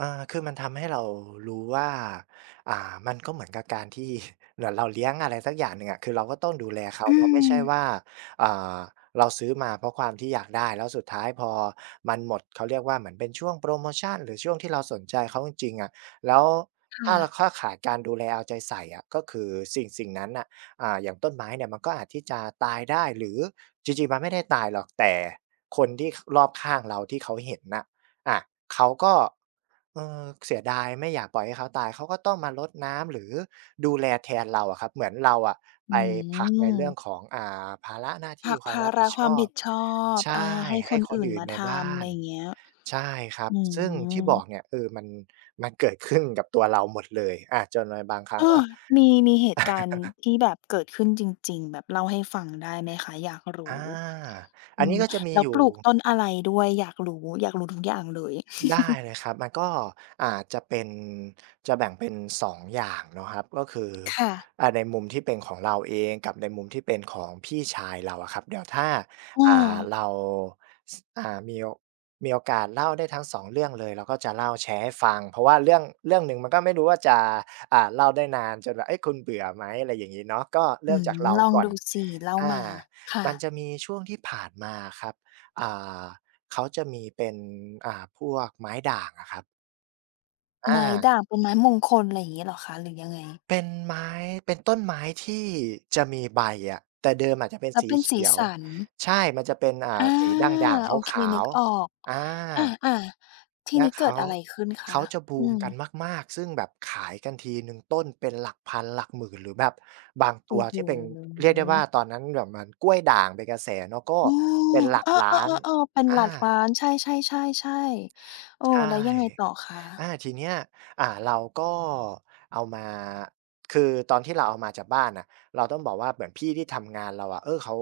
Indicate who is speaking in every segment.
Speaker 1: อา คือมันทำให้เรารู้ว่า อ่า มันก็เหมือนกับการที่ เหมือนเราเลี้ยงอะไรสักอย่างหนึ่งอะ คือเราก็ต้องดูแลเขา
Speaker 2: อื
Speaker 1: เนาะ ไม่ใช่
Speaker 2: ม
Speaker 1: ว่า อ่า เราซื้อมา เพราะความที่อยากได้ แล้วสุดท้ายพอมันหมด เขาเรียกว่าเหมือนเป็นช่วงโพรโมชัน หรือช่วงที่เราสนใจเขาจริง ๆ อะ แล้ว
Speaker 2: ค
Speaker 1: ถ้
Speaker 2: ่
Speaker 1: าเรา
Speaker 2: ะ
Speaker 1: เข้าข่ายการดูแลเอาใจใส่อะ ก็คือสิ่ง สิ่งนั้นน่ะ อ่า อย่างต้นไม้เนี่ย มันก็อาจที่จะตายได้ หรือจริง ๆ มันไม่ได้ตายหรอก แต่คนที่ ข รอบข้างเราที่เขาเห็นน่ะ อะ เขาก็ เอ่อ เสียดาย ไม่อยากปล่อยให้เขาตาย เขาก็ต้องมารดน้ำ หรือดูแลแทนเราอะครับ เหมือนเราอะ
Speaker 2: อ
Speaker 1: ไ
Speaker 2: ื
Speaker 1: ปผลักในเรื่อง
Speaker 2: ม
Speaker 1: ของ อ่า ภาระหน้าท
Speaker 2: ผ
Speaker 1: ี่
Speaker 2: ลัก
Speaker 1: คว
Speaker 2: ภ
Speaker 1: าม
Speaker 2: า
Speaker 1: รับ
Speaker 2: ร
Speaker 1: ผิ
Speaker 2: ะ
Speaker 1: ด
Speaker 2: ค
Speaker 1: ช
Speaker 2: วาม
Speaker 1: อ
Speaker 2: ผ
Speaker 1: บ
Speaker 2: ิดชอบ
Speaker 1: ใช
Speaker 2: อ
Speaker 1: ่
Speaker 2: า ให้
Speaker 1: ให
Speaker 2: ค
Speaker 1: ้
Speaker 2: น
Speaker 1: ค
Speaker 2: อ
Speaker 1: น
Speaker 2: ื่น
Speaker 1: อื่
Speaker 2: ม
Speaker 1: น
Speaker 2: า
Speaker 1: ใน
Speaker 2: ท
Speaker 1: บ้า
Speaker 2: ำ ไร
Speaker 1: น
Speaker 2: เงี้ย
Speaker 1: ใช่ครับ
Speaker 2: อื
Speaker 1: ซึ่งที่
Speaker 2: ม
Speaker 1: บอกเนี่ย เออ มัน มันเกิดขึ้นกับตัวเราหมดเลย อา จนในบางครั้
Speaker 2: อ้
Speaker 1: ง
Speaker 2: อ
Speaker 1: อะ
Speaker 2: มี มีเหตุการณ์ที่แบบเกิดขึ้นจริง ๆ แบบเล่าให้ฟังได้ไหมคะ? อยากร
Speaker 1: อ
Speaker 2: ู
Speaker 1: า
Speaker 2: ้
Speaker 1: อ
Speaker 2: อื
Speaker 1: ันนี
Speaker 2: ม
Speaker 1: ้ก็จะมี
Speaker 2: แล้
Speaker 1: อ
Speaker 2: ว
Speaker 1: ยู่
Speaker 2: ปลูกต้นอะไรด้วย? อยากรู้ อยากรู้ทุกอย่างเลย
Speaker 1: ได้เลยครับ มันก็ อ่า จะเป็น จะแบ่งเป็น 2 อย่างเนาะครับ ก็คือ
Speaker 2: ค่ะ
Speaker 1: อ่า ในมุมที่เป็นของเราเองกับในมุมที่เป็นของพี่ชายเราอะครับ เดี๋ยวถ้า
Speaker 2: อ้
Speaker 1: อ่า
Speaker 2: อ
Speaker 1: เรา ส อ่า มีโอ มีโอกาสเล่าได้ทั้ง 2 เรื่องเลย เราก็จะเล่าแชร์ให้ฟัง เพราะว่าเรื่อง เรื่องหนึ่งมันก็ไม่รู้ว่าจะ อ่า เล่าได้นานจนแบบ เอ๊ย คุณเบื่อไหม อะไรอย่างงี้เนาะ ก็เร
Speaker 2: อื
Speaker 1: ิ่ม
Speaker 2: ม
Speaker 1: จากเรา
Speaker 2: ลอง
Speaker 1: ก่อ
Speaker 2: ด
Speaker 1: น
Speaker 2: ูสิ เล่า
Speaker 1: อา
Speaker 2: มา ค่
Speaker 1: มัน
Speaker 2: ะ
Speaker 1: จะมีช่วงที่ผ่านมาอะครับ อ่า เขาจะมีเป็น อ่า พวกไม้ด่างอะครับ อ
Speaker 2: ไม้
Speaker 1: า
Speaker 2: ด่างเป็นไม้มงคล ไรเงี้ยเหรอคะ หรือยังไง?
Speaker 1: เป็นไม้ เป็นต้นไม้ที่จะมีใบอะ แต่เดิมอาจจะเป็น
Speaker 2: และ
Speaker 1: สี
Speaker 2: เป็น
Speaker 1: เข
Speaker 2: สี
Speaker 1: ียว
Speaker 2: สัน
Speaker 1: ใช่ มันจะเป็น อ่
Speaker 2: อ
Speaker 1: า
Speaker 2: า
Speaker 1: สีด่าง ๆ
Speaker 2: โอเค
Speaker 1: ขา
Speaker 2: นึ
Speaker 1: ว
Speaker 2: กออก
Speaker 1: ๆ อา
Speaker 2: อา ๆ ที
Speaker 1: แ
Speaker 2: ่
Speaker 1: ละ
Speaker 2: นี้
Speaker 1: เ
Speaker 2: เ
Speaker 1: ข
Speaker 2: กิ
Speaker 1: า
Speaker 2: ดอะไรขึ้นค
Speaker 1: เข
Speaker 2: ะ?
Speaker 1: าจะบ
Speaker 2: อ
Speaker 1: ู
Speaker 2: ื
Speaker 1: มกัน
Speaker 2: ม
Speaker 1: มาก ๆ ซึ่งแบบขายกันทีหนึ่งต้นเป็นหลักพันหลักหมื่น หรือแบบบาง
Speaker 2: โ
Speaker 1: ต
Speaker 2: อ
Speaker 1: ั
Speaker 2: ้
Speaker 1: ว
Speaker 2: โฮ
Speaker 1: ที่เป็น เรียกได้ว่าตอนนั้นแบบเหมือนกล้วยด่างเป็นกระแสเนาะ ก็
Speaker 2: อื
Speaker 1: เป
Speaker 2: ม
Speaker 1: ็นหลั
Speaker 2: เ
Speaker 1: ก
Speaker 2: ออ
Speaker 1: ล้าน
Speaker 2: ๆ ๆ ๆ เป็น
Speaker 1: อ
Speaker 2: หล
Speaker 1: า
Speaker 2: ักล้าน ใช่ ๆ ๆ ๆ เออ
Speaker 1: ใช
Speaker 2: แ
Speaker 1: ่
Speaker 2: ล้วยังไงต่อค
Speaker 1: อ
Speaker 2: ะ?
Speaker 1: า ทีเนี้ย อ่า เราก็เอามา คือตอนที่เราเอามาจากบ้านน่ะ เราต้องบอกว่าเหมือนพี่ที่ทำงานเราอะ เออ เขา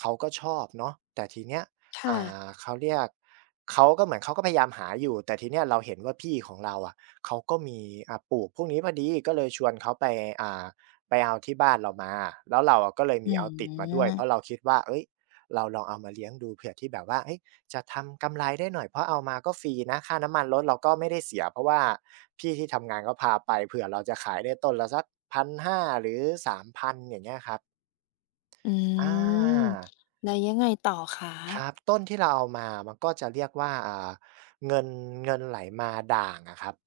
Speaker 1: เขาก็ชอบเนาะ แต่ทีเนี้ย
Speaker 2: ค่
Speaker 1: อ่
Speaker 2: ะ
Speaker 1: า เขาเรียก เขาก็เหมือนเขาก็พยายามหาอยู่ แต่ทีเนี้ยเราเห็นว่าพี่ของเราอะ เขาก็มี อ่า ปลูกพวกนี้พอดี ก็เลยชวนเขาไป อ่า ไปเอาที่บ้านเรามา แล้วเราอะก็เลย
Speaker 2: อ
Speaker 1: ม
Speaker 2: ื
Speaker 1: ีเอาติดมาด้วย เพรา
Speaker 2: ม
Speaker 1: ะเราคิดว่า เอ๊ย เราลองเอามาเลี้ยงดูเผื่อที่แบบว่า เฮ้ย จะทำกำไรได้หน่อย เพราะเอามาก็ฟรีนะ ค่าน้ำมันรถเราก็ไม่ได้เสีย เพราะว่าพี่ที่ทำงานพาไป เผื่อเราจะขายได้ต้นละสัก 1,500 หรือ 3,000 อย่างเงี้ยครับ
Speaker 2: อื
Speaker 1: อ
Speaker 2: ม
Speaker 1: า
Speaker 2: แล้วยังไงต่อคะ?
Speaker 1: ครับ ต้นที่เราเอามามันก็จะเรียกว่า อ่า เงิน เงินไหลมาด่างอะครับ